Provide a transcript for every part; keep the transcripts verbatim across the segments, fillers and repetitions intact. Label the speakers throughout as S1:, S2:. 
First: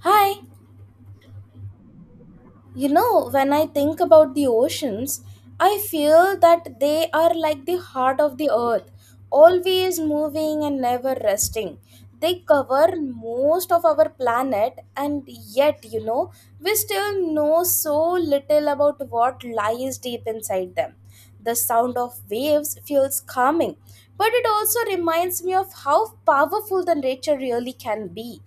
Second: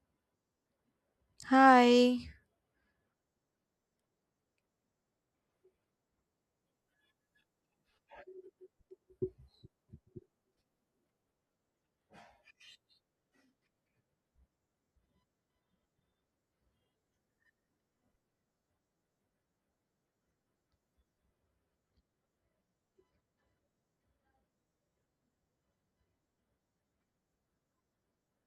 S1: Hi,
S2: Hi.
S1: you know, when I think about the oceans, I feel that they are like the heart of the earth, always moving and never resting. They cover most of our planet, and yet, you know, we still know so little about what lies deep inside them. The sound of waves feels calming, but it also reminds me of how powerful the nature really can be.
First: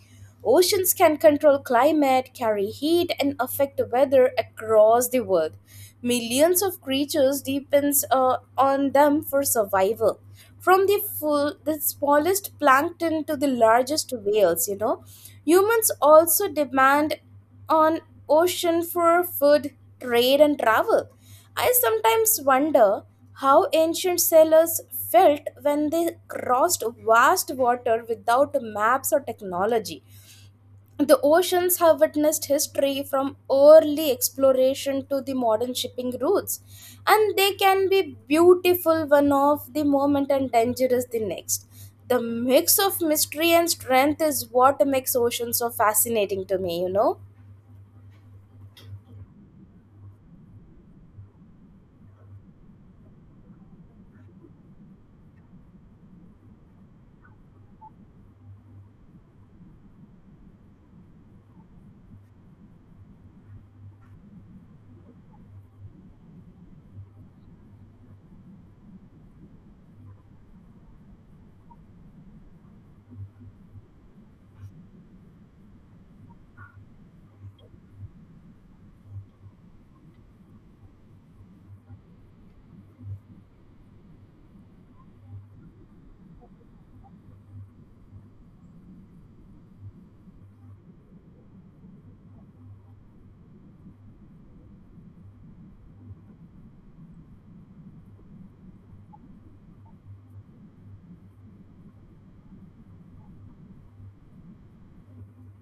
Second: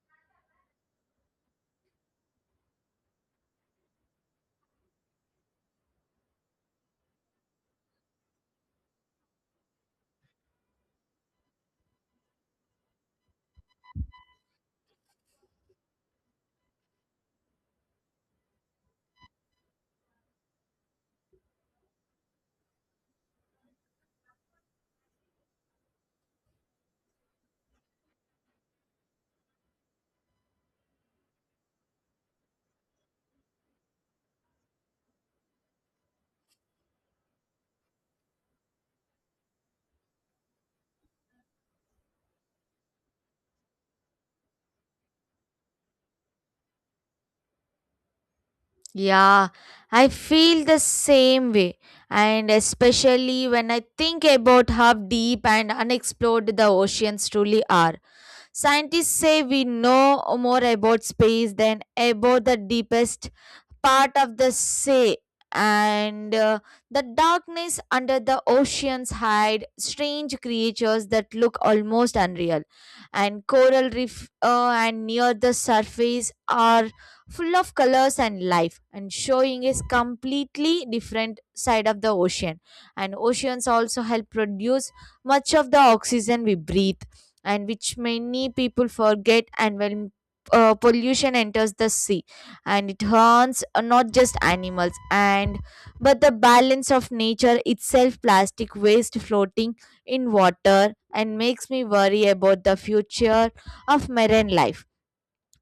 S1: Oceans can control climate, carry heat, and affect weather across the world. Millions of creatures depends uh, on them for survival. From the full, the smallest plankton to the largest whales, you know, humans also demand on ocean for food, trade, and travel. I sometimes wonder how ancient sailors felt when they crossed vast water without maps or technology. The oceans have witnessed history from early exploration to the modern shipping routes, and they can be beautiful one of the moment and dangerous the next. The mix of mystery and strength is what makes oceans so fascinating to me, you know.
S2: Yeah, I feel the same way, and especially when I think about how deep and unexplored the oceans truly are. Scientists say we know more about space than about the deepest part of the sea, and uh, the darkness under the oceans hide strange creatures that look almost unreal. And coral reef uh, and near the surface are full of colors and life, and showing is completely different side of the ocean. And oceans also help produce much of the oxygen we breathe, and which many people forget and when uh, pollution enters the sea and it harms uh, not just animals and but the balance of nature itself, plastic waste floating in water and makes me worry about the future of marine life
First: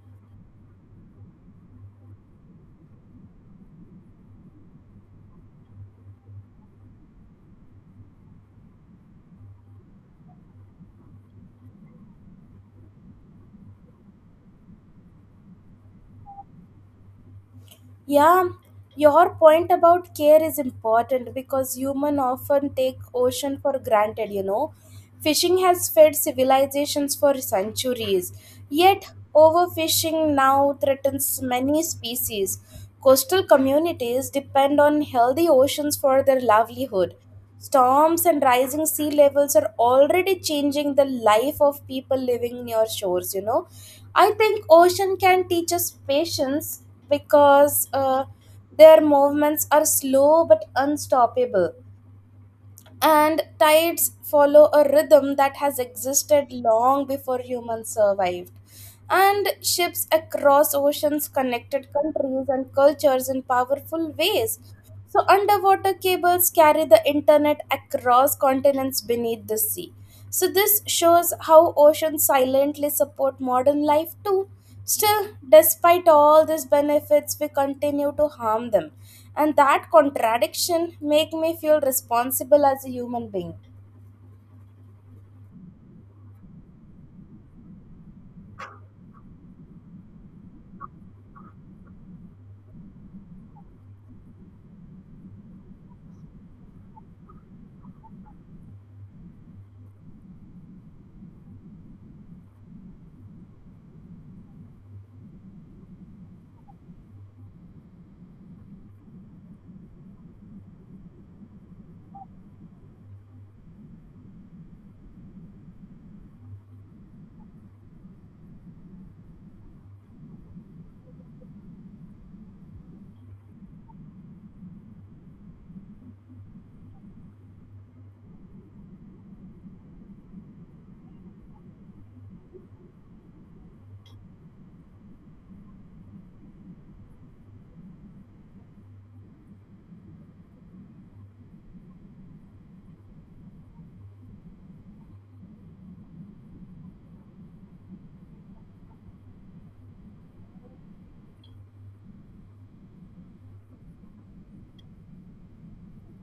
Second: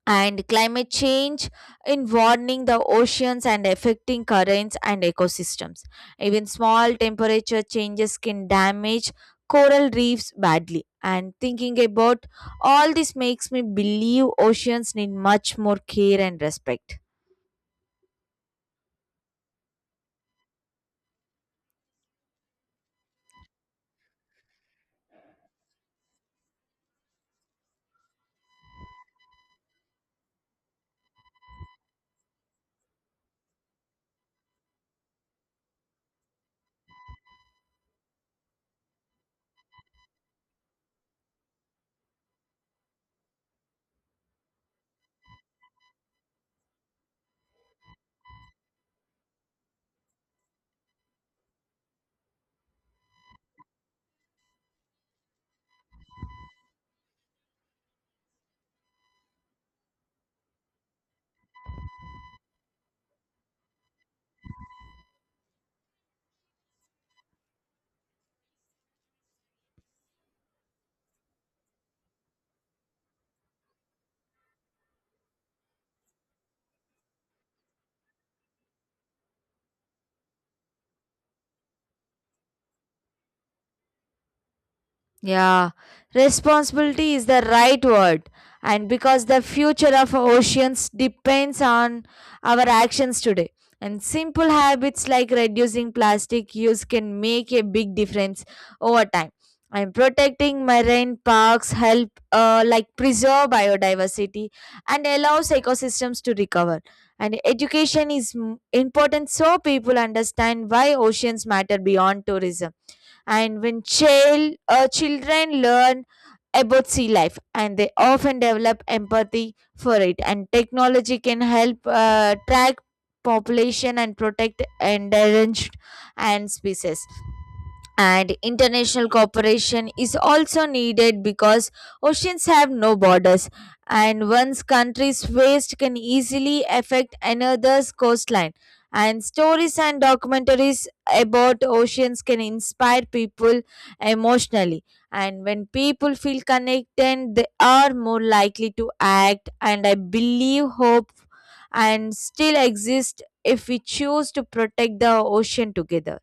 S2: and climate change in warming the oceans and affecting currents and ecosystems, even small temperature changes can damage coral reefs badly, and thinking about all this makes me believe oceans need much more care and respect.
S1: Yeah, your point about care is important because human often take ocean for granted, you know. Fishing has fed civilizations for centuries, yet, overfishing now threatens many species. Coastal communities depend on healthy oceans for their livelihood. Storms and rising sea levels are already changing the life of people living near shores, you know. I think ocean can teach us patience because uh, their movements are slow but unstoppable, and tides follow a rhythm that has existed long before humans survived. And ships across oceans connected countries and cultures in powerful ways. So, underwater cables carry the internet across continents beneath the sea. So, this shows how oceans silently support modern life too. Still, despite all these benefits, we continue to harm them, and that contradiction make me feel responsible as a human being.
S2: Yeah, responsibility is the right word, and because the future of oceans depends on our actions today. And simple habits like reducing plastic use can make a big difference over time. And protecting marine parks help uh, like preserve biodiversity and allows ecosystems to recover. And education is m- important so people understand why oceans matter beyond tourism, and when child uh, children learn about sea life and they often develop empathy for it, and technology can help uh, track population and protect endangered and species, and international cooperation is also needed because oceans have no borders and one's country's waste can easily affect another's coastline, and stories and documentaries about oceans can inspire people emotionally, and when people feel connected they are more likely to act, and I believe hope and still exist if we choose to protect the ocean together.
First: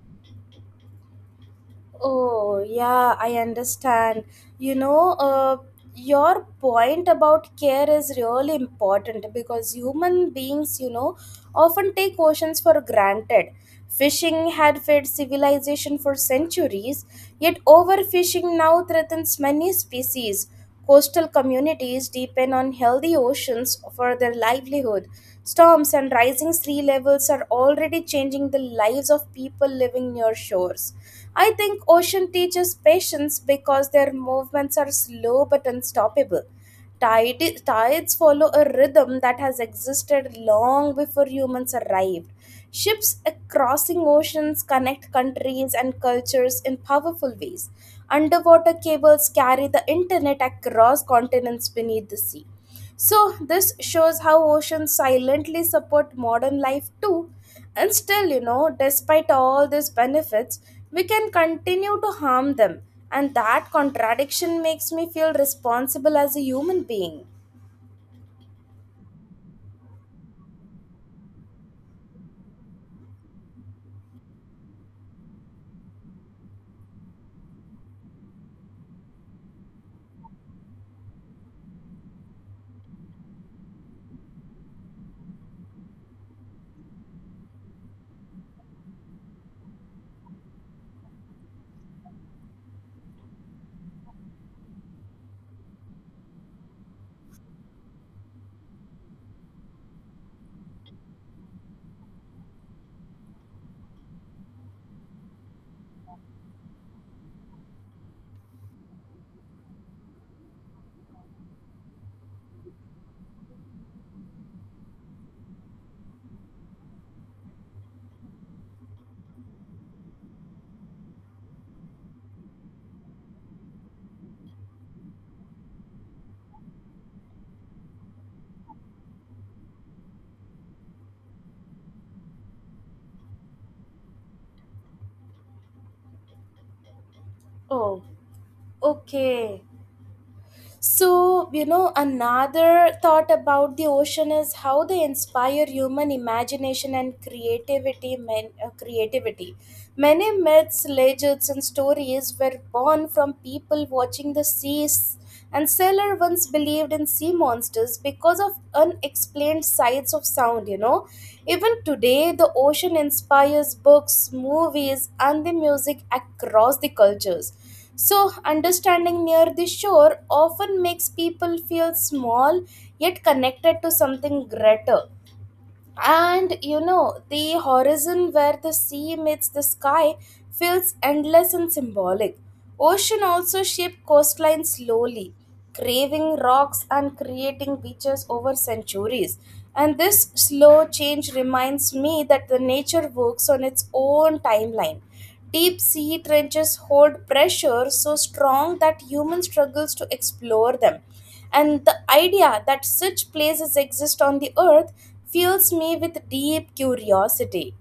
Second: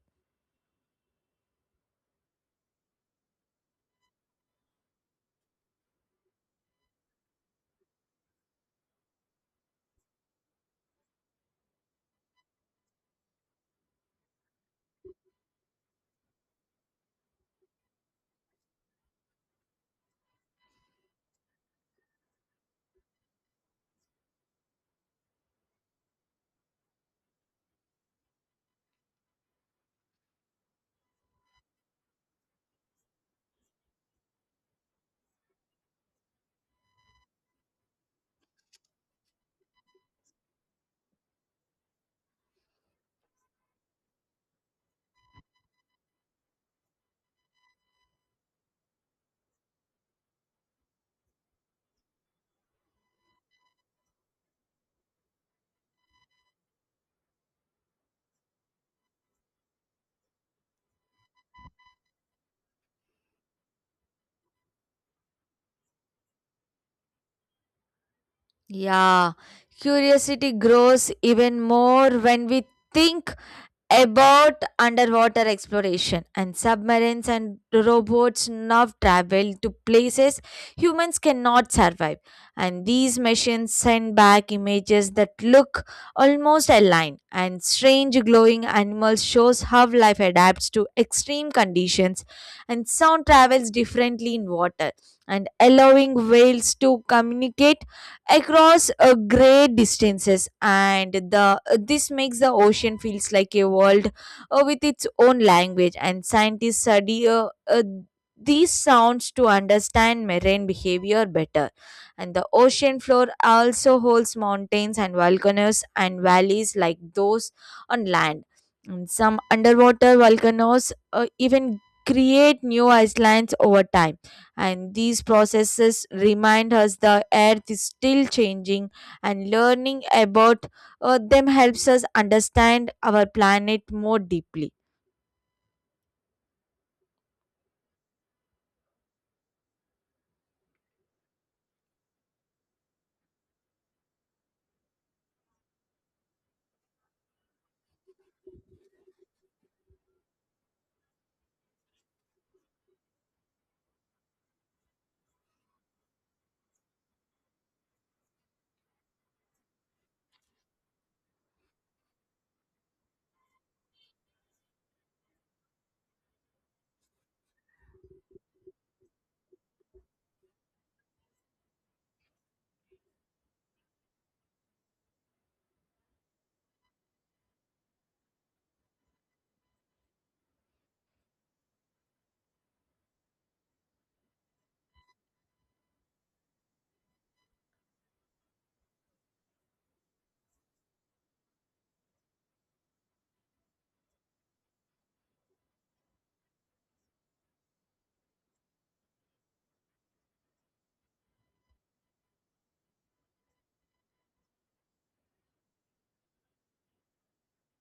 S1: Oh, yeah, I understand. You know, uh, your point about care is really important because human beings, you know, often take oceans for granted. Fishing had fed civilization for centuries, yet overfishing now threatens many species. Coastal communities depend on healthy oceans for their livelihood. Storms and rising sea levels are already changing the lives of people living near shores. I think ocean teaches patience because their movements are slow but unstoppable. Tide, tides follow a rhythm that has existed long before humans arrived. Ships crossing oceans connect countries and cultures in powerful ways. Underwater cables carry the internet across continents beneath the sea. So, this shows how oceans silently support modern life too. And still, you know, despite all these benefits, we can continue to harm them. And that contradiction makes me feel responsible as a human being.
S2: Yeah, curiosity grows even more when we think about underwater exploration and submarines and robots now travel to places humans cannot survive, and these machines send back images that look almost aligned, and strange glowing animals shows how life adapts to extreme conditions, and sound travels differently in water and allowing whales to communicate across uh, great distances, and the this makes the ocean feels like a world uh, with its own language, and scientists study uh, uh, these sounds to understand marine behavior better, and the ocean floor also holds mountains and volcanoes and valleys like those on land, and some underwater volcanoes uh, even create new islands over time, and these processes remind us the earth is still changing, and learning about uh, them helps us understand our planet more deeply.
S1: Oh, okay. So, you know, another thought about the ocean is how they inspire human imagination and creativity. Men, uh, creativity. Many myths, legends, and stories were born from people watching the seas, and sailor once believed in sea monsters because of unexplained sides of sound, you know. Even today, the ocean inspires books, movies, and the music across the cultures. So, understanding near the shore often makes people feel small yet connected to something greater. And you know, the horizon where the sea meets the sky feels endless and symbolic. Ocean also shaped coastline slowly, craving rocks and creating beaches over centuries. And this slow change reminds me that the nature works on its own timeline. Deep sea trenches hold pressure so strong that human struggles to explore them. And the idea that such places exist on the earth fills me with deep curiosity.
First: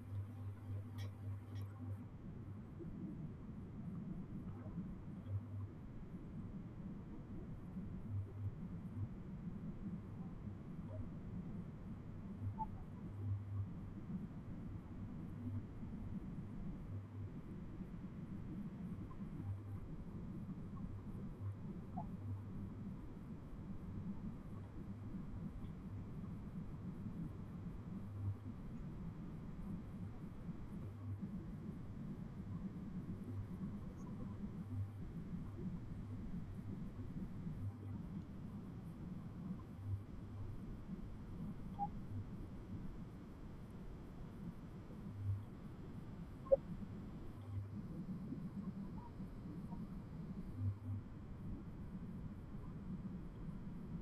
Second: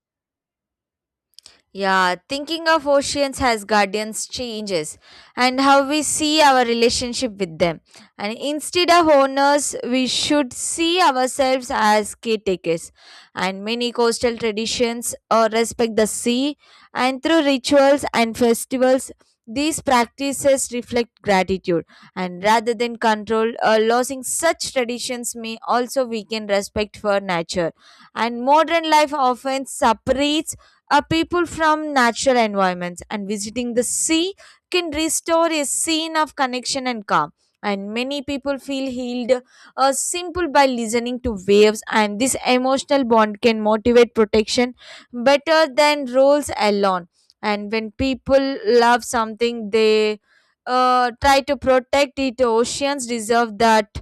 S2: Yeah, thinking of oceans as guardians changes and how we see our relationship with them. And instead of owners, we should see ourselves as caretakers. And many coastal traditions uh, respect the sea, and through rituals and festivals, these practices reflect gratitude. And rather than control, uh, losing such traditions may also weaken respect for nature. And modern life often separates uh, people from natural environments, and visiting the sea can restore a scene of connection and calm, and many people feel healed uh, simple by listening to waves, and this emotional bond can motivate protection better than rules alone, and when people love something they uh, try to protect it, oceans deserve that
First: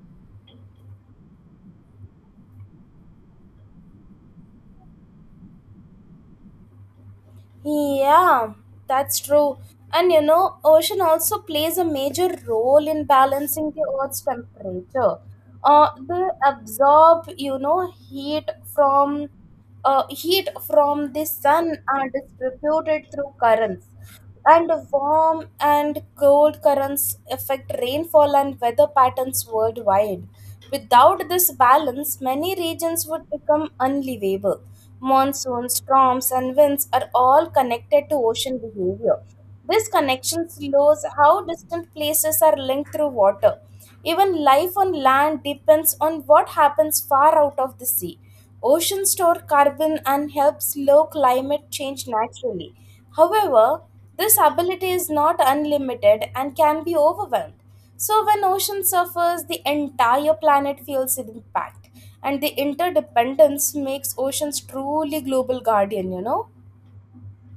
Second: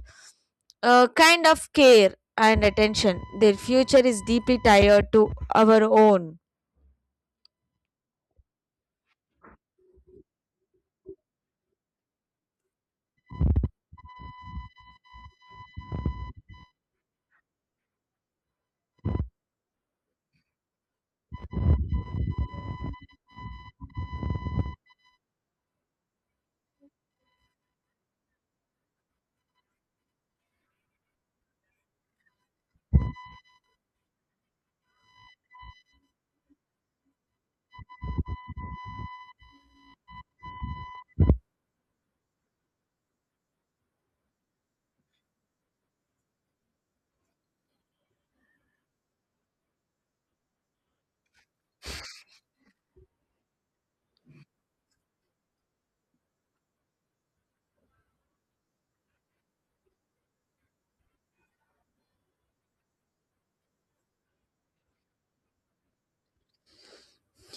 S2: uh, kind of care and attention, their future is deeply tied to our own.
S1: Yeah, that's true. And you know, ocean also plays a major role in balancing the Earth's temperature. Uh, they absorb, you know, heat from uh, heat from the sun and distribute it through currents. And warm and cold currents affect rainfall and weather patterns worldwide. Without this balance, many regions would become unlivable. Monsoons, storms, and winds are all connected to ocean behavior. This connection shows how distant places are linked through water. Even life on land depends on what happens far out of the sea. Oceans store carbon and help slow climate change naturally. However, this ability is not unlimited and can be overwhelmed. So, when ocean suffers, the entire planet feels its impact, and the interdependence makes oceans truly global guardian, you know?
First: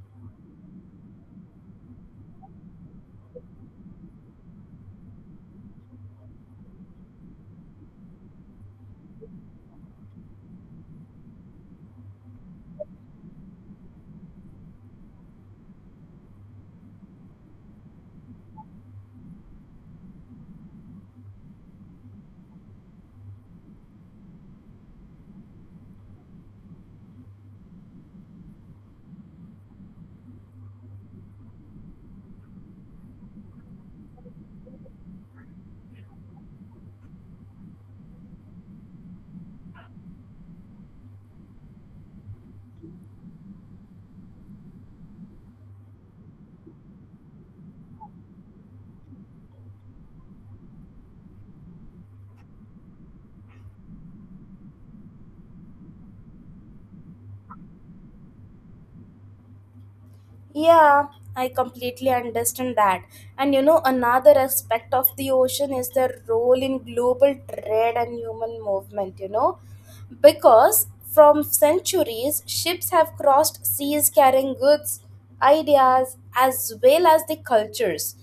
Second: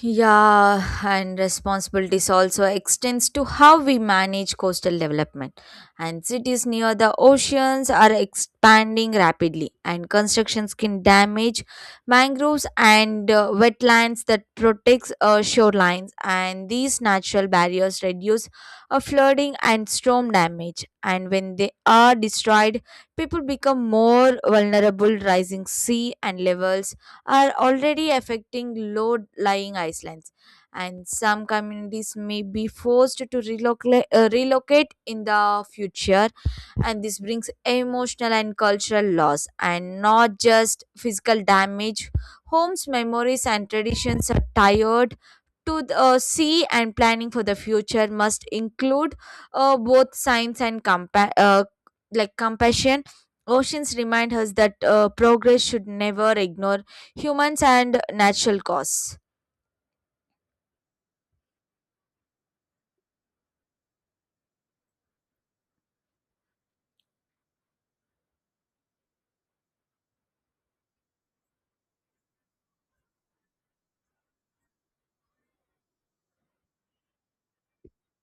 S2: Yeah, and responsibilities also extends to how we manage coastal development. And cities near the oceans are expanding rapidly, and constructions can damage mangroves and uh, wetlands that protects uh, shorelines. And these natural barriers reduce uh, flooding and storm damage. And when they are destroyed, people become more vulnerable, rising sea and levels are already affecting low-lying islands, and some communities may be forced to relocate, uh, relocate in the future. And this brings emotional and cultural loss, and not just physical damage. Homes, memories, and traditions are tired to the, uh, see, and planning for the future must include uh, both science and compa- uh, like compassion. Oceans remind us that uh, progress should never ignore humans and natural cause.
S1: Yeah, I completely understand that. And you know, another aspect of the ocean is their role in global trade and human movement, you know, because from centuries, ships have crossed seas carrying goods, ideas, as well as the cultures.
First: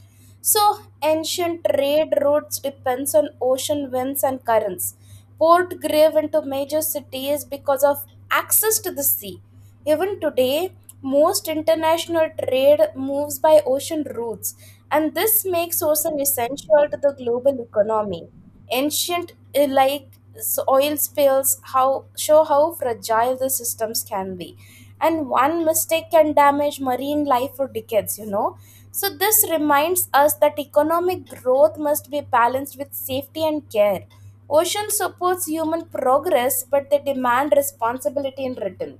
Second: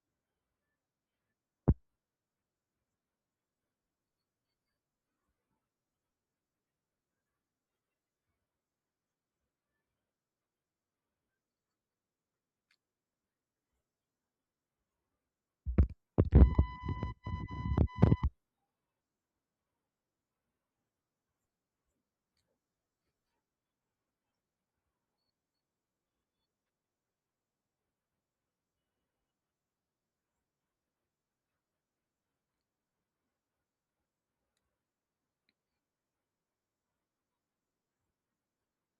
S1: So, ancient trade routes depends on ocean winds and currents. Port grave into major cities because of access to the sea. Even today, most international trade moves by ocean routes, and this makes ocean essential to the global economy. Ancient uh, like s- oil spills how show how fragile the systems can be, and one mistake can damage marine life for decades. You know, so this reminds us that economic growth must be balanced with safety and care. Ocean supports human progress, but they demand responsibility in return.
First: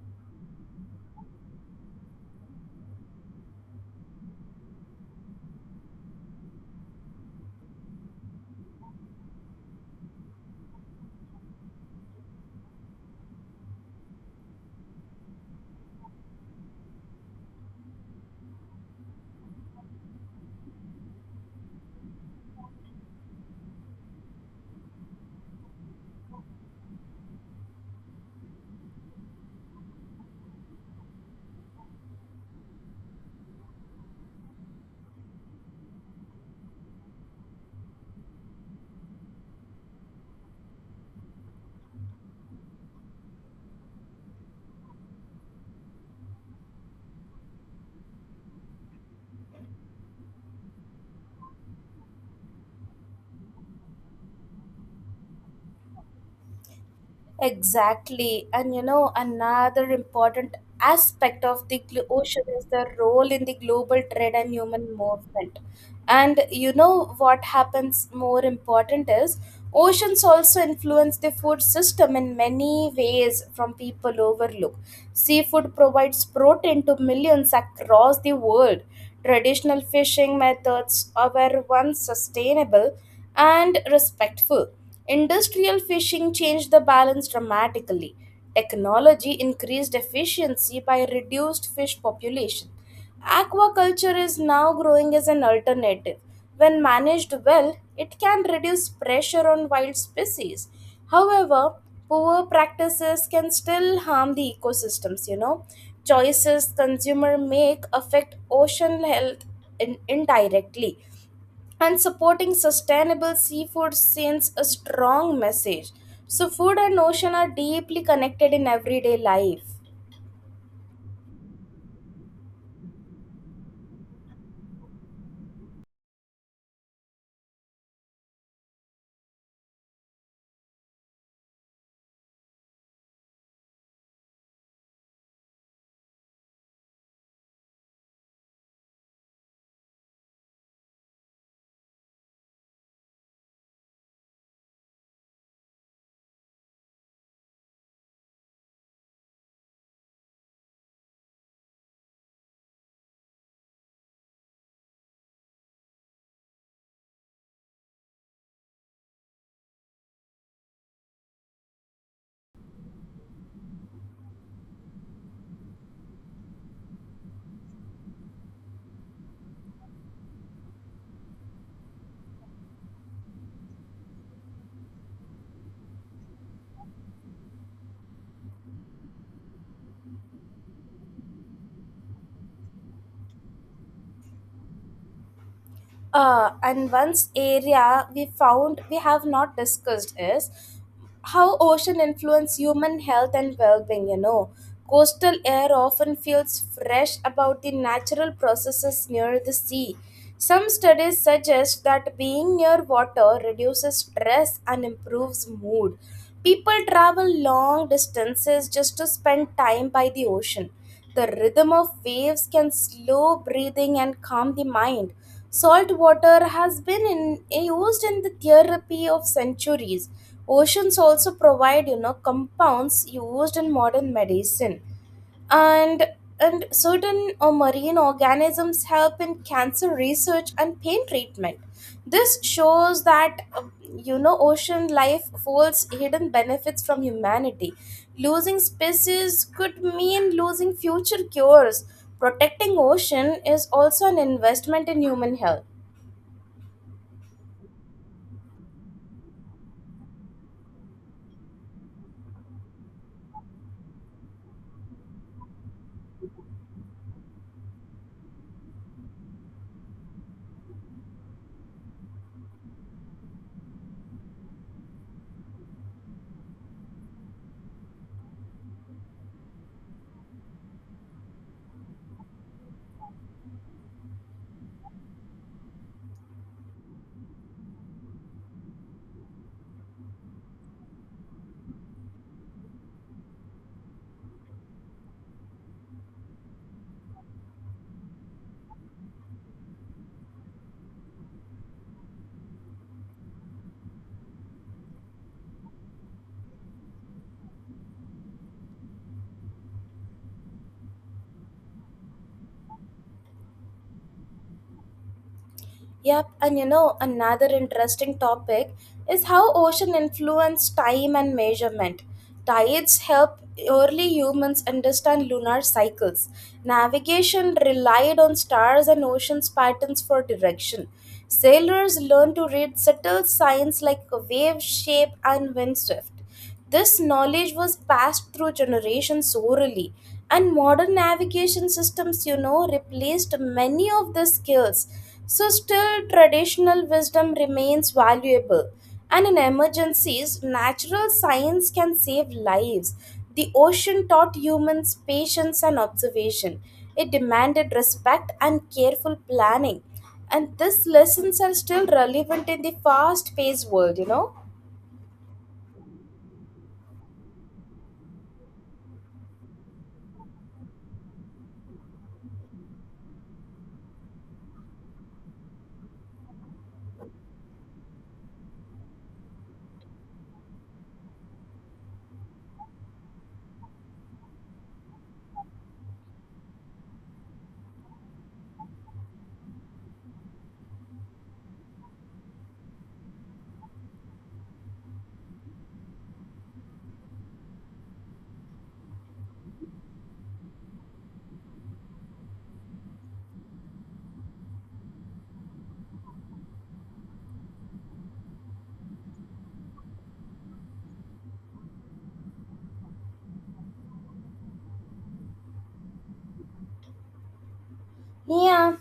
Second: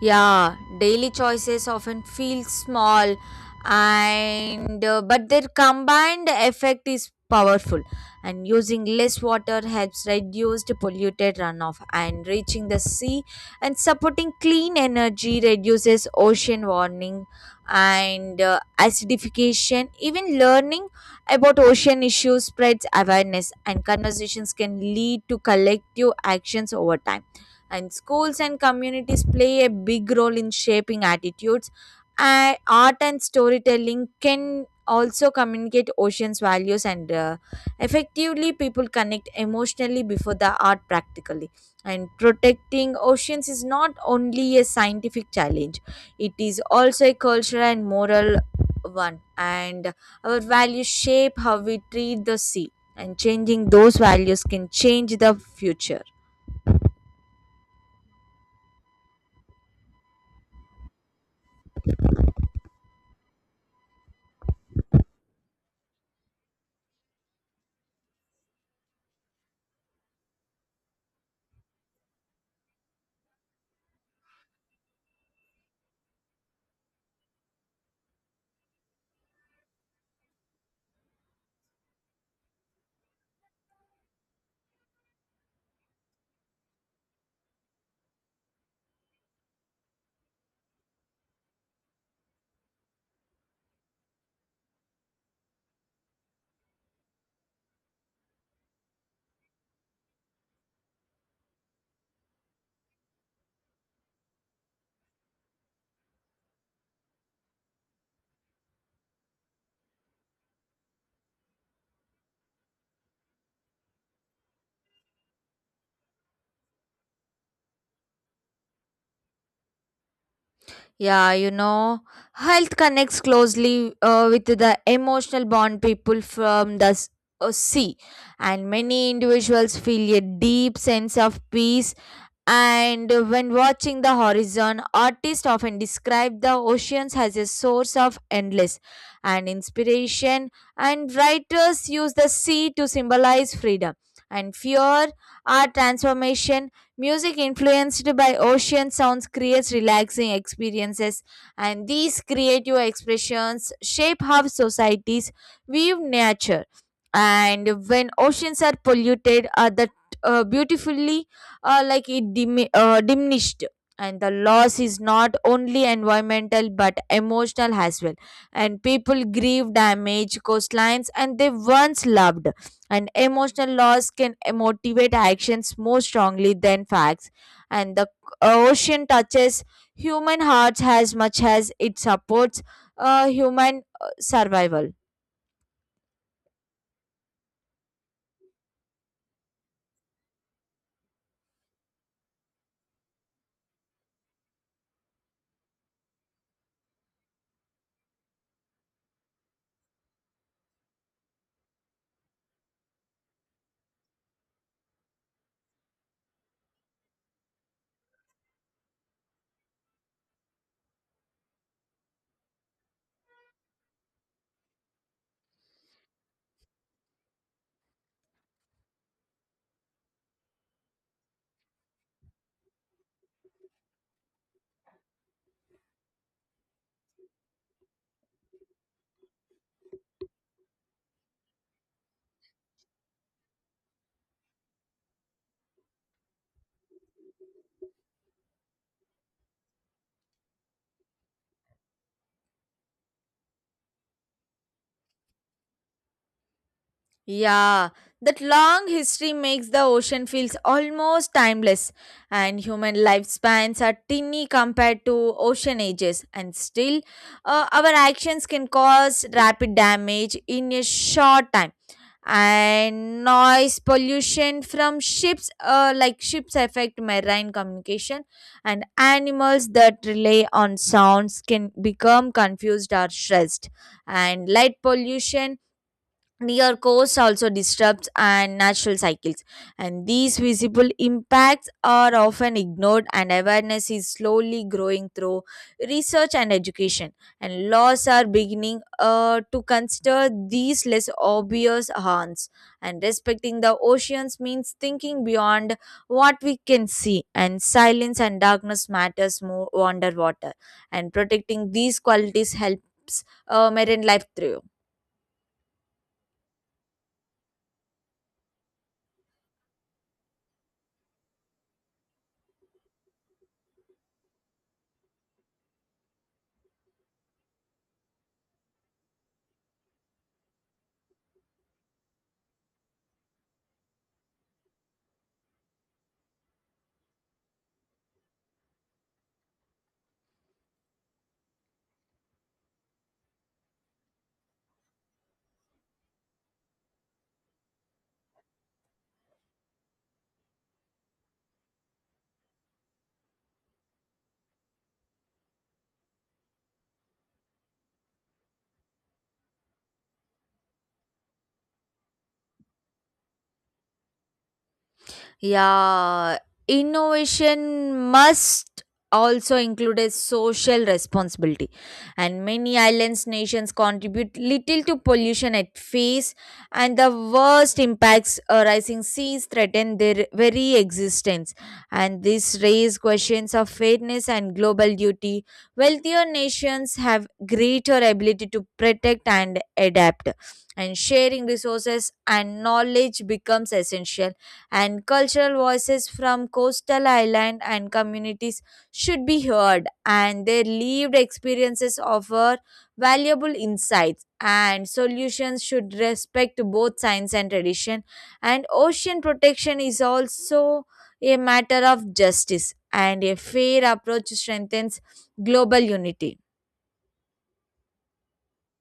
S2: Yeah, daily choices often feel small, and uh, but their combined effect is powerful, and using less water helps reduce the polluted runoff and reaching the sea, and supporting clean energy reduces ocean warming and uh, acidification, even learning about ocean issues spreads awareness, and conversations can lead to collective actions over time, and schools and communities play a big role in shaping attitudes, and art and storytelling can also communicate ocean's values, and uh, effectively people connect emotionally before the art practically, and protecting oceans is not only a scientific challenge, it is also a cultural and moral one, and our values shape how we treat the sea, and changing those values can change the future.
S1: Exactly. And you know, another important aspect of the glo- ocean is the role in the global trade and human movement. And you know what happens more important is oceans also influence the food system in many ways from people overlook. Seafood provides protein to millions across the world. Traditional fishing methods were once sustainable and respectful. Industrial fishing changed the balance dramatically. Technology increased efficiency by reduced fish population. Aquaculture is now growing as an alternative. When managed well, it can reduce pressure on wild species. However, poor practices can still harm the ecosystems, you know. Choices consumer make affect ocean health in- indirectly, and supporting sustainable seafood sends a strong message. So, food and ocean are deeply connected in everyday life.
S2: Yeah, you know, health connects closely uh, with the emotional bond people from the s- uh, sea, and many individuals feel a deep sense of peace, and when watching the horizon, artists often describe the oceans as a source of endless and inspiration, and writers use the sea to symbolize freedom and fear, art transformation, music influenced by ocean sounds creates relaxing experiences, and these creative expressions shape how societies view nature. And when oceans are polluted, are the uh, beautifully uh, like it dim- uh, diminished, and the loss is not only environmental but emotional as well, and people grieve damage coastlines and they once loved, and emotional loss can motivate actions more strongly than facts, and the ocean touches human hearts as much as it supports uh, human uh, survival.
S1: Uh, and once area we found we have not discussed is how ocean influence human health and well-being. You know coastal air often feels fresh about the natural processes near the sea. Some studies suggest that being near water reduces stress and improves mood. People travel long distances just to spend time by the ocean. The rhythm of waves can slow breathing and calm the mind. Salt water has been in, eh, used in the therapy of centuries. Oceans also provide, you know, compounds used in modern medicine, and and certain uh, marine organisms help in cancer research and pain treatment. This shows that uh, you know ocean life holds hidden benefits from humanity. Losing species could mean losing future cures. Protecting ocean is also an investment in human health.
S2: Yeah, that long history makes the ocean feels almost timeless, and human lifespans are tiny compared to ocean ages, and still, uh, our actions can cause rapid damage in a short time. And noise pollution from ships, uh, like ships, affect marine communication, and animals that rely on sounds can become confused or stressed. And light pollution near coast also disrupts and natural cycles, and these visible impacts are often ignored, and awareness is slowly growing through research and education, and laws are beginning uh, to consider these less obvious harms, and respecting the oceans means thinking beyond what we can see, and silence and darkness matters more underwater, and protecting these qualities helps uh, marine life through.
S1: Yep, and you know, another interesting topic is how ocean influence time and measurement. Tides help early humans understand lunar cycles. Navigation relied on stars and ocean's patterns for direction. Sailors learned to read subtle signs like wave shape and wind shift. This knowledge was passed through generations orally, and modern navigation systems, you know, replaced many of the skills. So, still, traditional wisdom remains valuable. And in emergencies, natural science can save lives. The ocean taught humans patience and observation. It demanded respect and careful planning. And these lessons are still relevant in the fast paced world, you know.
S2: Yeah, innovation must also include a social responsibility, and many islands nations contribute little to pollution at face, and the worst impacts arising seas threaten their very existence, and this raises questions of fairness and global duty, wealthier nations have greater ability to protect and adapt, and sharing resources and knowledge becomes essential, and cultural voices from coastal island and communities should be heard, and their lived experiences offer valuable insights, and solutions should respect both science and tradition, and ocean protection is also a matter of justice, and a fair approach strengthens global unity.
S1: Yeah,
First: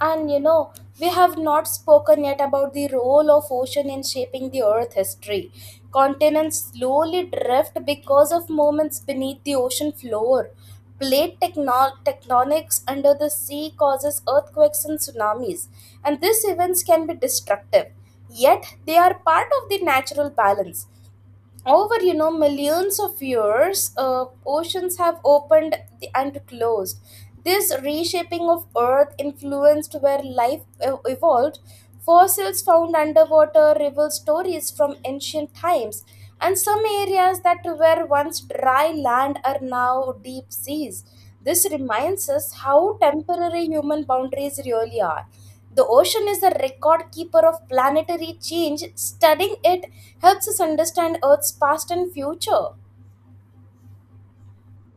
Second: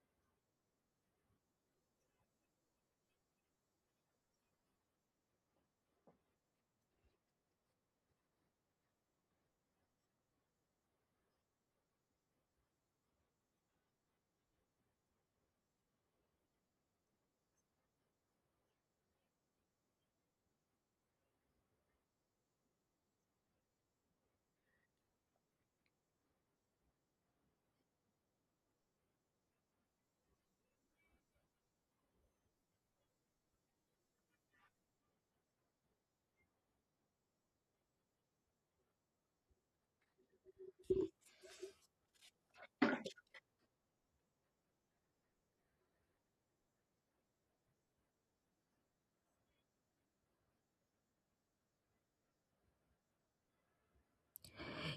S1: and you know, we have not spoken yet about the role of ocean in shaping the earth history. Continents slowly drift because of movements beneath the ocean floor. Plate tecno- tectonics under the sea causes earthquakes and tsunamis, and these events can be destructive. Yet, they are part of the natural balance over you know millions of years. Uh, oceans have opened the- and closed. This reshaping of earth influenced where life ev- evolved. Fossils found underwater reveal stories from ancient times, and some areas that were once dry land are now deep seas. This reminds us how temporary human boundaries really are. The ocean is a record keeper of planetary change. Studying it helps us understand Earth's past and future.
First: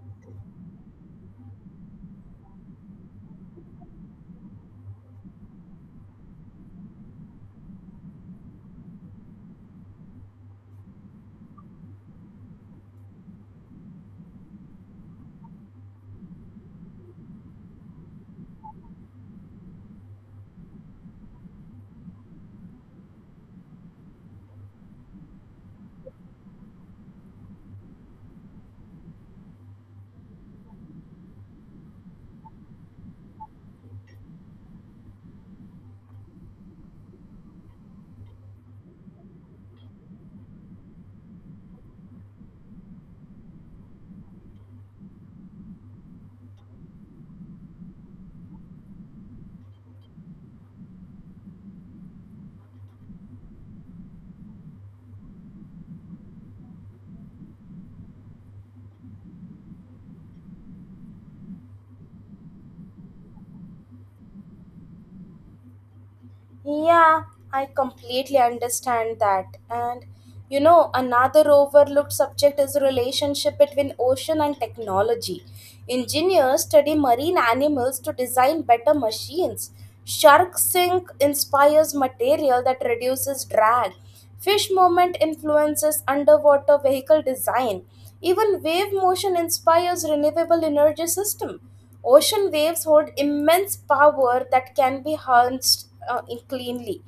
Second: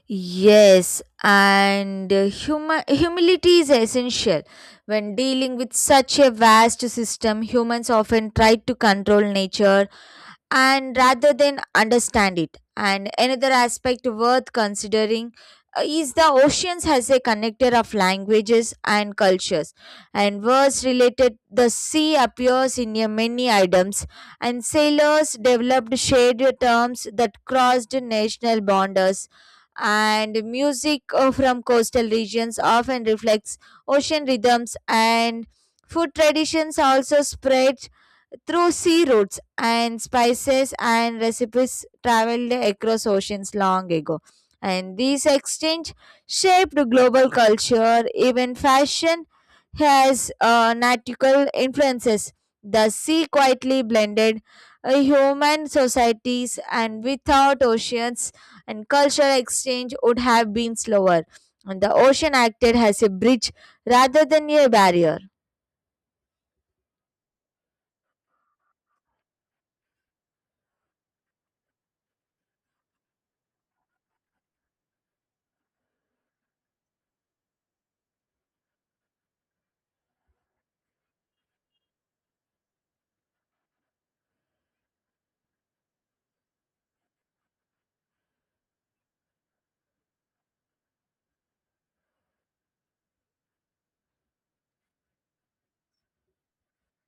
S2: Yes, and uh, huma humility is essential. When dealing with such a vast system, humans often try to control nature, and rather than understand it. And another aspect worth considering uh, is the oceans as a connector of languages and cultures. And words related, the sea appears in a many items, and sailors developed shared terms that crossed national borders. And music uh, from coastal regions often reflects ocean rhythms, and food traditions also spread through sea routes, and spices and recipes traveled across oceans long ago. And these exchange shaped global culture, even fashion has uh, nautical influences. The sea quietly blended uh, human societies, and without oceans, and cultural exchange would have been slower. And the ocean acted as a bridge rather than a barrier.
S1: Yeah, I completely understand that. And you know, another overlooked subject is the relationship between ocean and technology. Engineers study marine animals to design better machines. Shark sink inspires material that reduces drag. Fish movement influences underwater vehicle design. Even wave motion inspires renewable energy system. Ocean waves hold immense power that can be harnessed uh, in- cleanly.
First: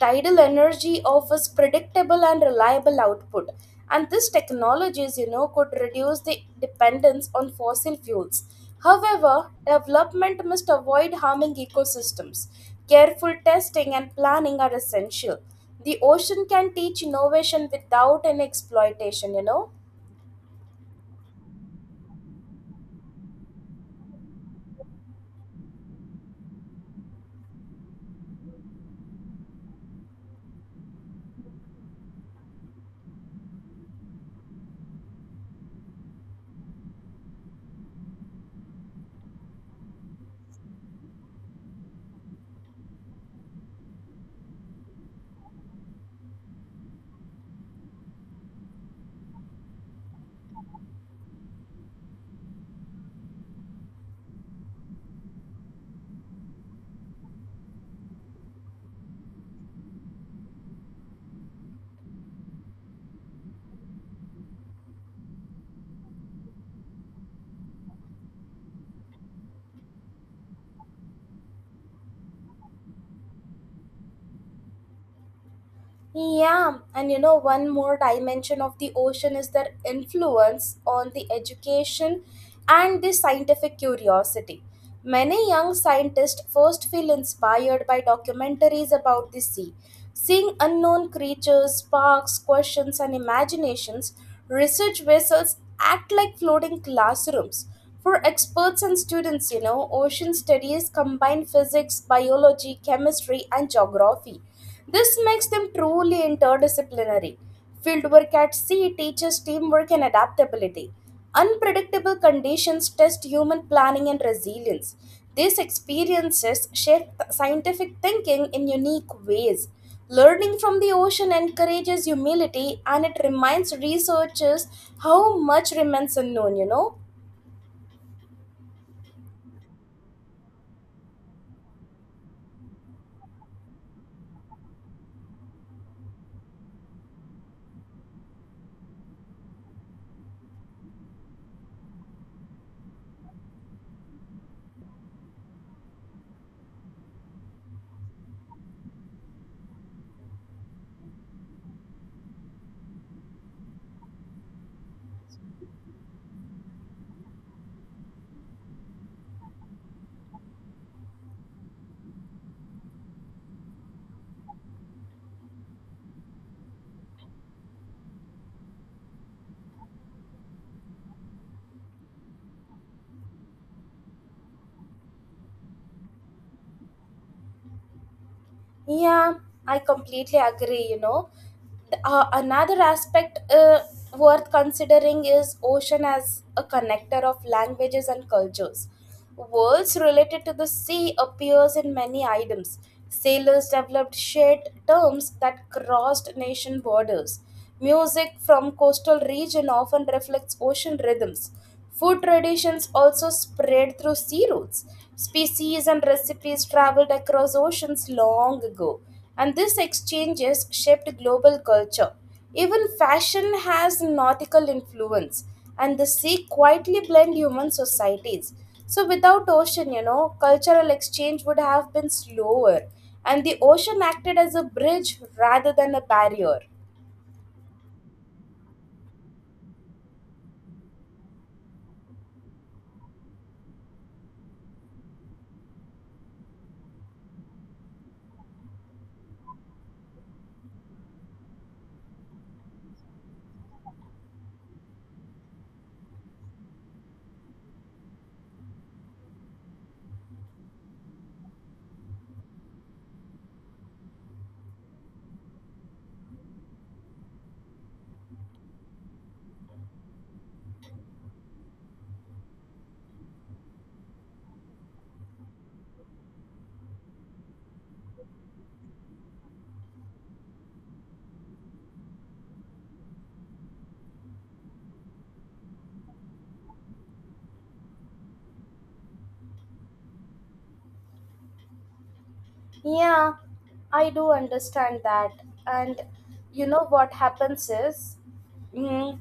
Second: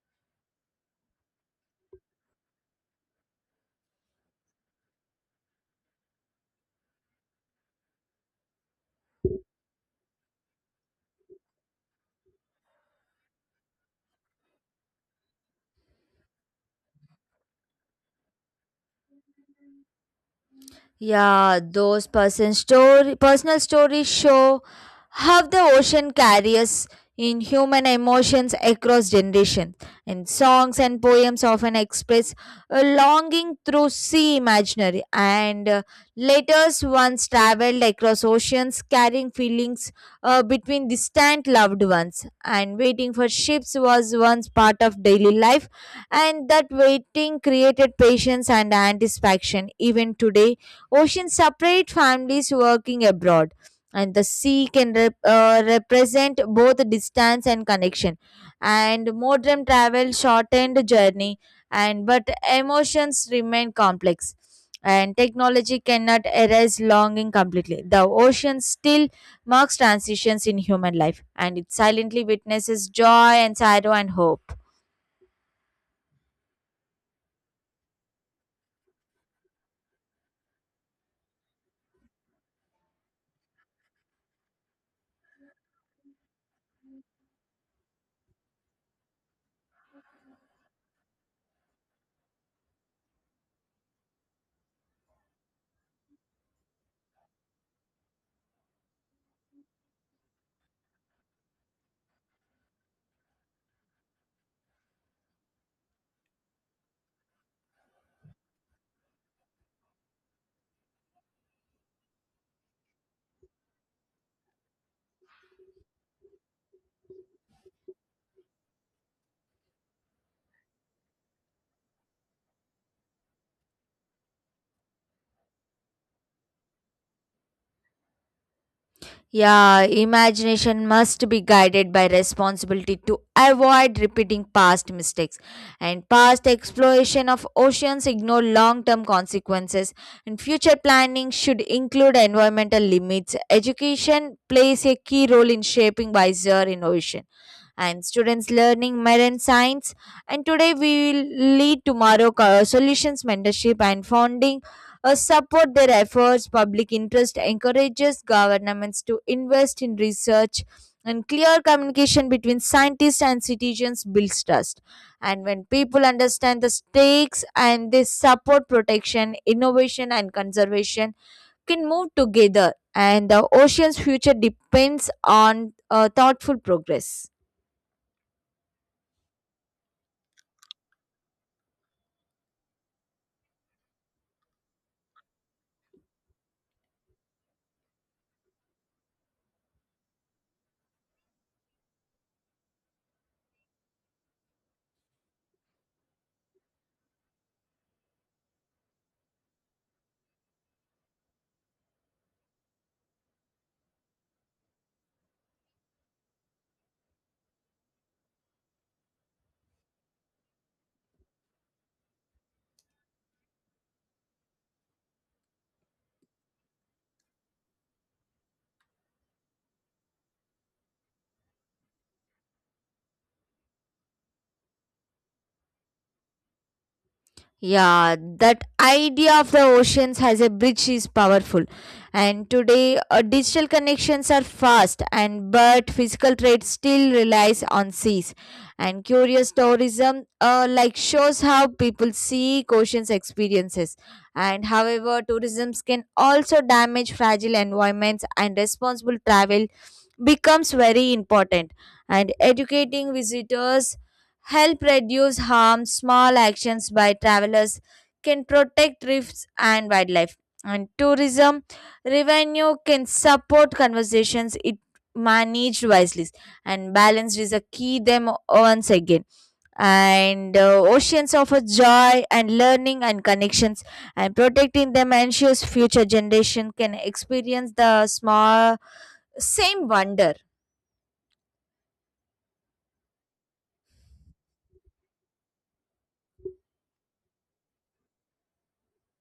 S1: Tidal energy offers predictable and reliable output, and these technologies, you know, could reduce the dependence on fossil fuels. However, development must avoid harming ecosystems. Careful testing and planning are essential. The ocean can teach innovation without an exploitation, you know.
S2: Yeah, those person story, personal stories show how the ocean carries in human emotions across generation. And songs and poems often express a longing through sea imaginary. And uh, letters once traveled across oceans, carrying feelings uh, between distant loved ones. And waiting for ships was once part of daily life. And that waiting created patience and anticipation. Even today, oceans separate families working abroad, and the sea can rep- uh, represent both distance and connection. And modern travel shortened journey, and but emotions remain complex. And technology cannot erase longing completely. The ocean still marks transitions in human life, and it silently witnesses joy and sorrow and hope.
S1: Yeah, and you know, one more dimension of the ocean is their influence on the education and the scientific curiosity. Many young scientists first feel inspired by documentaries about the sea. Seeing unknown creatures sparks questions and imaginations. Research vessels act like floating classrooms. For experts and students, you know, ocean studies combine physics, biology, chemistry, and geography. This makes them truly interdisciplinary. Fieldwork at sea teaches teamwork and adaptability. Unpredictable conditions test human planning and resilience. These experiences shape scientific thinking in unique ways. Learning from the ocean encourages humility, and it reminds researchers how much remains unknown, you know.
S2: Yeah, imagination must be guided by responsibility to avoid repeating past mistakes. And past exploration of oceans ignore long term consequences. And future planning should include environmental limits. Education plays a key role in shaping wiser innovation. And students learning marine science. And today we will lead tomorrow co- solutions, mentorship, and founding uh, support their efforts. Public interest encourages governments to invest in research, and clear communication between scientists and citizens builds trust. And when people understand the stakes and they support protection, innovation, and conservation, can move together, and the ocean's future depends on uh, thoughtful progress.
S1: Yeah, I completely agree. You know, The- uh, another aspect uh, worth considering is ocean as a connector of languages and cultures. Words related to the sea appears in many items. Sailors developed shared terms that crossed nation borders. Music from coastal region often reflects ocean rhythms. Food traditions also spread through sea routes. Species and recipes traveled across oceans long ago, and these exchanges shaped global culture. Even fashion has nautical influence, and the sea quietly blend human societies. So, without ocean, you know, cultural exchange would have been slower, and the ocean acted as a bridge rather than a barrier.
S2: Yeah, that idea of the oceans as a bridge is powerful. And today, uh, digital connections are fast, and but physical trade still relies on seas. And curious tourism, uh, like shows how people seek oceans experiences. And however, tourism can also damage fragile environments, and responsible travel becomes very important. And educating visitors help reduce harm. Small actions by travelers can protect reefs and wildlife. And tourism revenue can support conversations it managed wisely and balanced is a key them once again and uh, oceans offer joy and learning and connections and protecting them ensures future generation can experience the small same wonder.
S1: Yeah, I do understand that. And you know what happens is Mm,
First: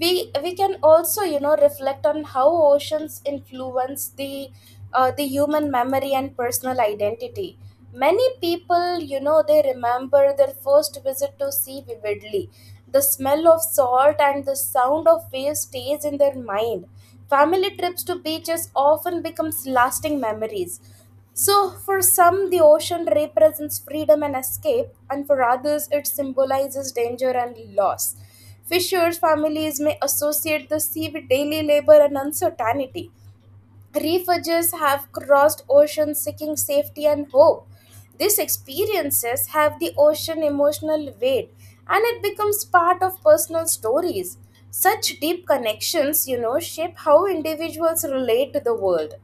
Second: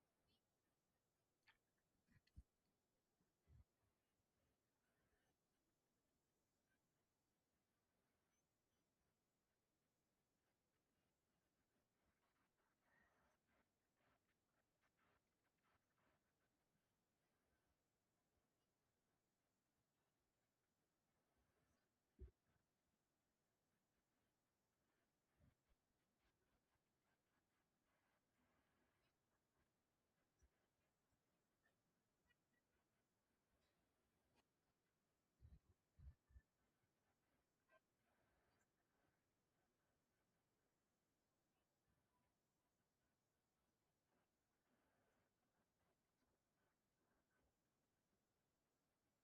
S1: we we can also you know reflect on how oceans influence the uh, the human memory and personal identity. Many people, you know they remember their first visit to sea vividly. The smell of salt and the sound of waves stays in their mind. Family trips to beaches often becomes lasting memories. So, for some, the ocean represents freedom and escape, and for others, it symbolizes danger and loss. Fishers' families may associate the sea with daily labor and uncertainty. Refugees have crossed oceans seeking safety and hope. These experiences have the ocean emotional weight, and it becomes part of personal stories. Such deep connections, you know, shape how individuals relate to the world.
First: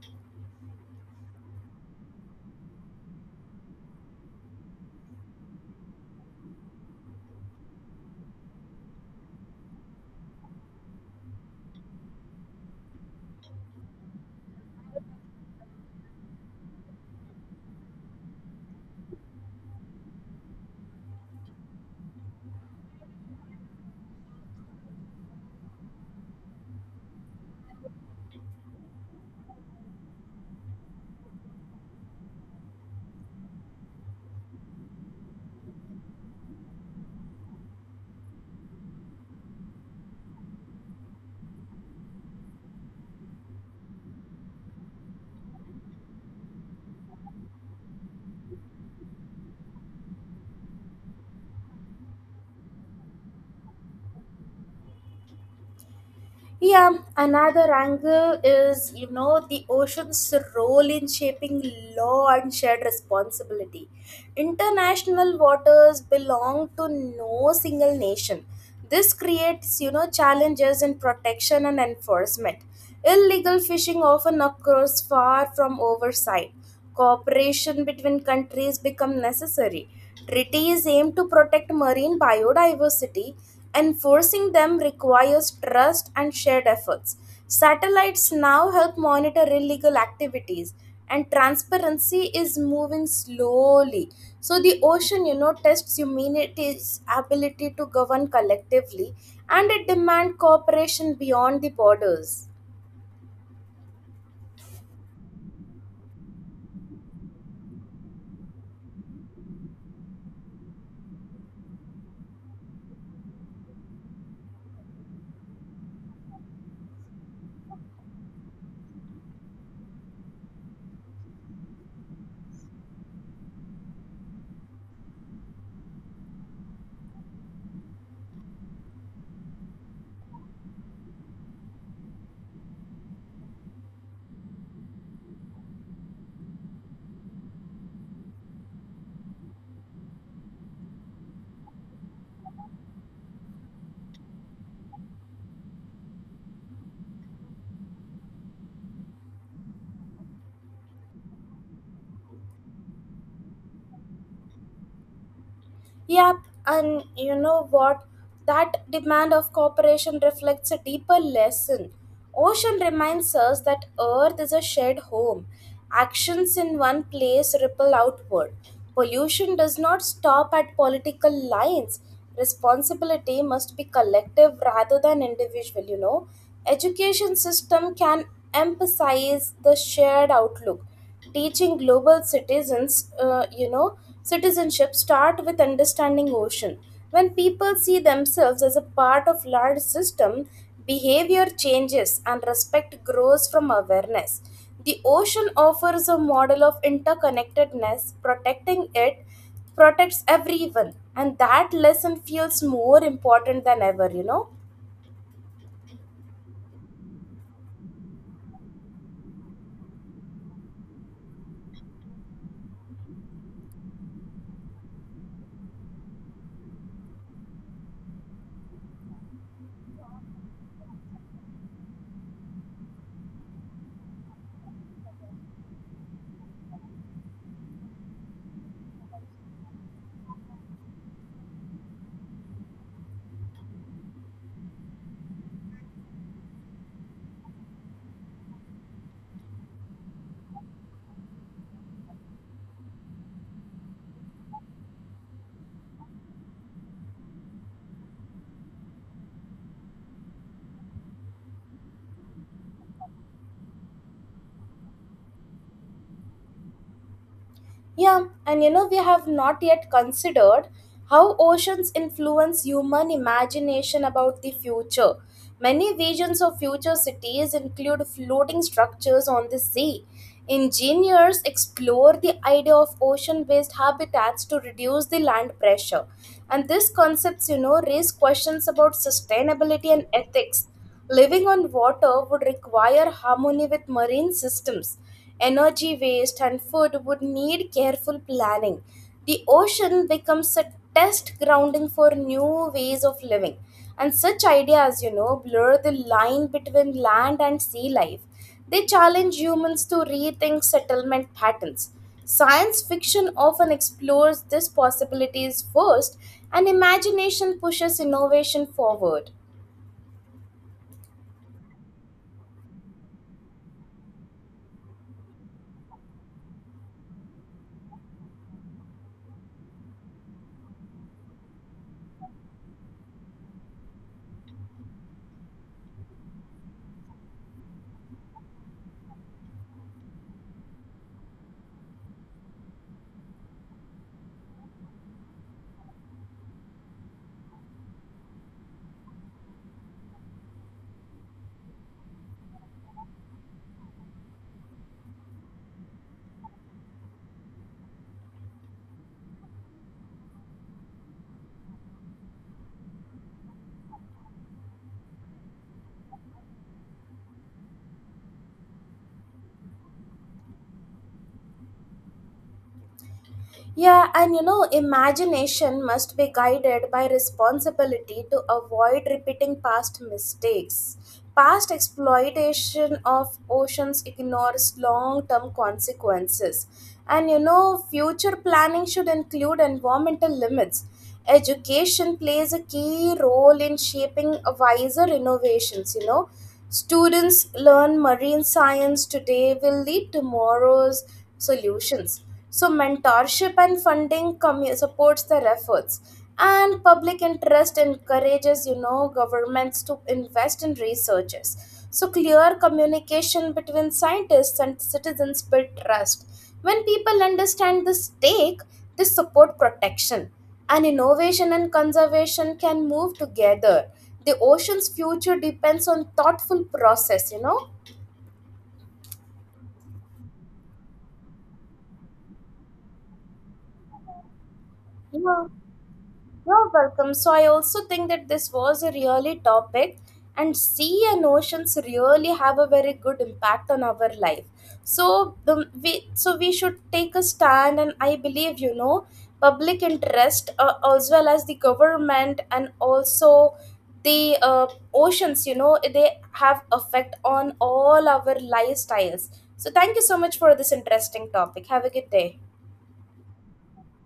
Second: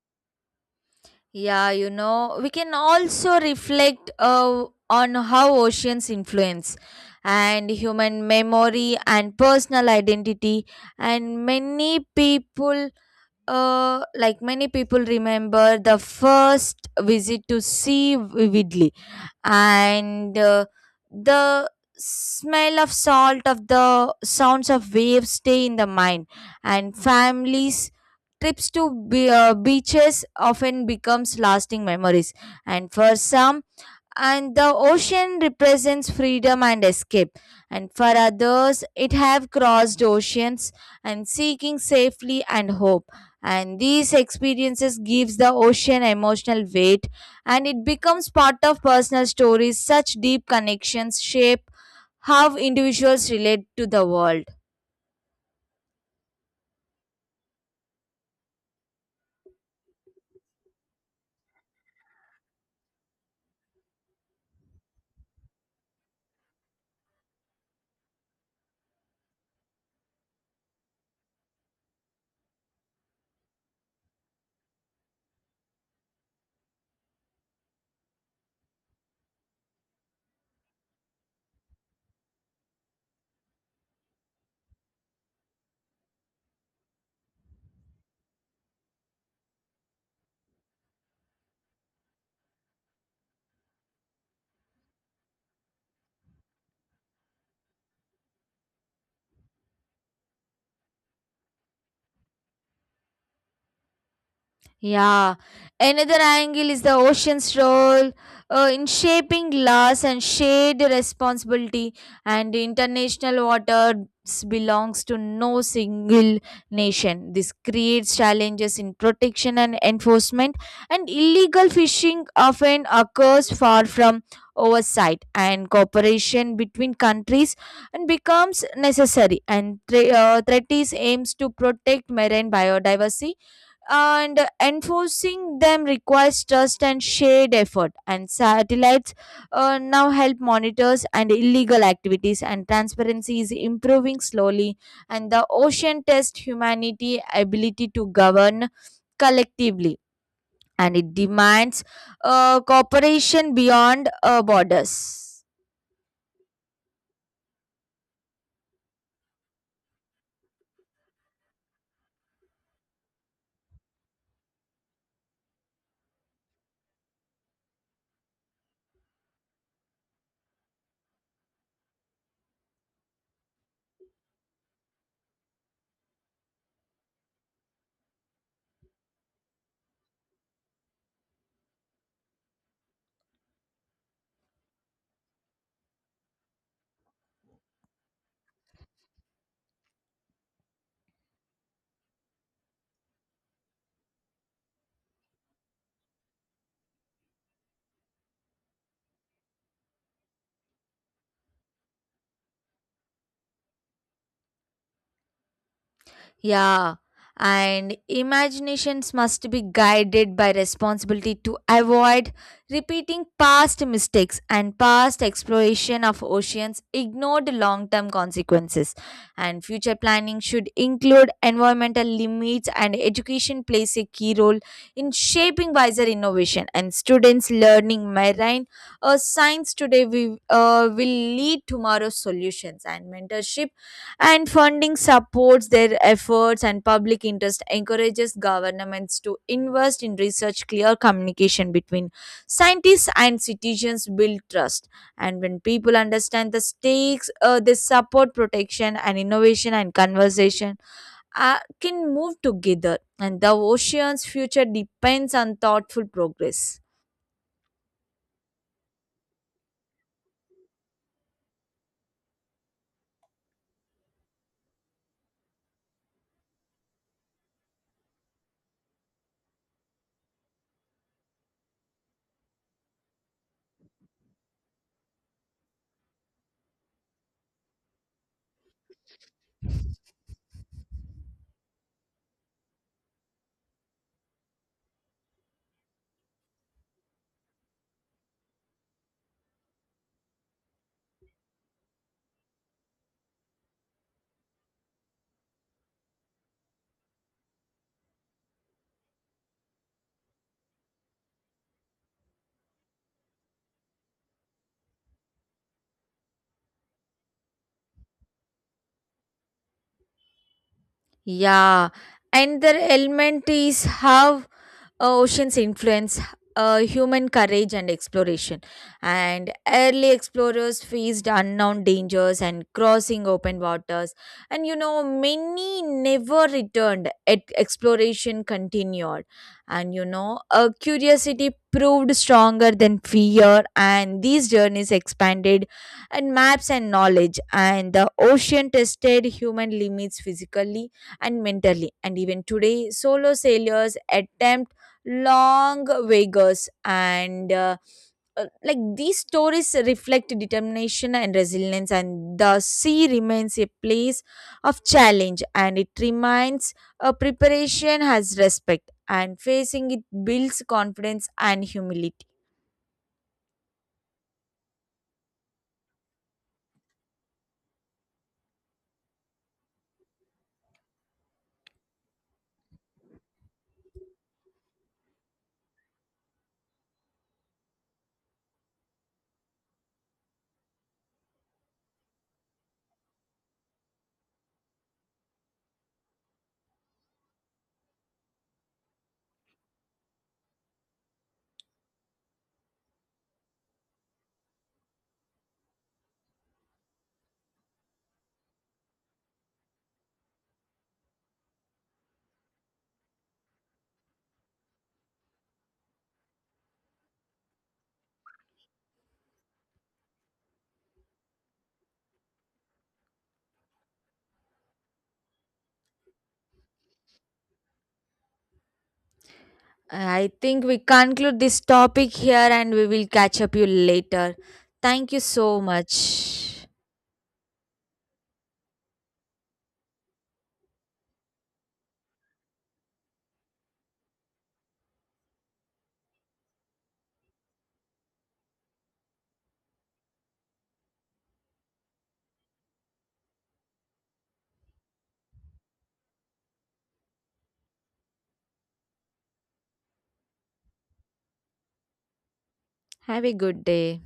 S2: Yeah, you know, we can also reflect uh, on how oceans influence and human memory and personal identity and many people uh, like many people remember the first visit to sea vividly and uh, the smell of salt of the sounds of waves stay in the mind and families trips to be, uh, beaches often becomes lasting memories and for some and the ocean represents freedom and escape and for others it have crossed oceans and seeking safely and hope and these experiences gives the ocean emotional weight and it becomes part of personal stories such deep connections shape how individuals relate to the world.
S1: Yeah, another angle is, you know, the ocean's role in shaping law and shared responsibility. International waters belong to no single nation. This creates, you know, challenges in protection and enforcement. Illegal fishing often occurs far from oversight. Cooperation between countries become necessary. Treaties aim to protect marine biodiversity. Enforcing them requires trust and shared efforts. Satellites now help monitor illegal activities, and transparency is moving slowly. So, the ocean, you know, tests humanity's ability to govern collectively, and it demands cooperation beyond the borders.
S2: Yeah, another angle is the ocean's role uh, in shaping glass and shade responsibility, and international waters belongs to no single nation. This creates challenges in protection and enforcement, and illegal fishing often occurs far from oversight, and cooperation between countries and becomes necessary. And thre- uh, treaties aims to protect marine biodiversity and enforcing them requires trust and shared effort and satellites uh, now help monitors and illegal activities and transparency is improving slowly and the ocean tests humanity ability to govern collectively and it demands uh, cooperation beyond uh, borders.
S1: Yep, and you know what? That demand of cooperation reflects a deeper lesson. Ocean reminds us that Earth is a shared home. Actions in one place ripple outward. Pollution does not stop at political lines. Responsibility must be collective rather than individual, you know. Education system can emphasize the shared outlook, teaching global citizens. uh, you know Citizenship start with understanding ocean. When people see themselves as a part of large system, behavior changes and respect grows from awareness. The ocean offers a model of interconnectedness. Protecting it protects everyone, and that lesson feels more important than ever you know
S2: Yeah, and imaginations must be guided by responsibility to avoid repeating past mistakes and past exploration of oceans ignored long term consequences. And future planning should include environmental limits, and education plays a key role in shaping wiser innovation. And students learning marine uh, science today we, uh, will lead tomorrow's solutions, and mentorship and funding supports their efforts and public interest encourages governments to invest in research clear communication between scientists and citizens build trust and when people understand the stakes uh, they support protection and innovation and conversation uh, can move together and the ocean's future depends on thoughtful progress.
S1: Yeah, and you know, we have not yet considered how oceans influence human imagination about the future. Many visions of future cities include floating structures on the sea. Engineers explore the idea of ocean based habitats to reduce the land pressure. And these concepts, you know, raise questions about sustainability and ethics. Living on water would require harmony with marine systems. Energy waste and food would need careful planning. The ocean becomes a test grounding for new ways of living. And such ideas, you know, blur the line between land and sea life. They challenge humans to rethink settlement patterns. Science fiction often explores these possibilities first, and imagination pushes innovation forward.
S2: Yeah, and their element is how uh, oceans influence uh, human courage and exploration. And early explorers faced unknown dangers and crossing open waters. And you know, many never returned. Yet exploration continued. And you know, uh, curiosity proved stronger than fear. And these journeys expanded and maps and knowledge. And the ocean tested human limits physically and mentally. And even today, solo sailors attempt long vigors and uh, uh, like these stories reflect determination and resilience and the sea remains a place of challenge and it reminds uh, preparation has respect and facing it builds confidence and humility.
S1: Yeah, and you know, imagination must be guided by responsibility to avoid repeating past mistakes. Past exploitation of oceans ignores long term consequences. And you know, future planning should include environmental limits. Education plays a key role in shaping wiser innovations you know Students learn marine science today will lead tomorrow's solutions. So mentorship and funding commu- supports their efforts, and public interest encourages, you know governments to invest in researches. So clear communication between scientists and citizens build trust. When people understand the stake, they support protection, and innovation and conservation can move together. The ocean's future depends on thoughtful process you know
S2: I think we conclude this topic here and we will catch up you later. Thank you
S1: Yeah.
S2: so much.
S1: You're welcome. So I also think that this was a really topic, and sea and oceans really have a very good impact on our life. So the we so we should take a stand, and I believe, you know public interest, uh, as well as the government, and also the uh, oceans. You know, they have effect on all our lifestyles. So thank you so much for this interesting topic. Have a good day.
S2: Have a good day.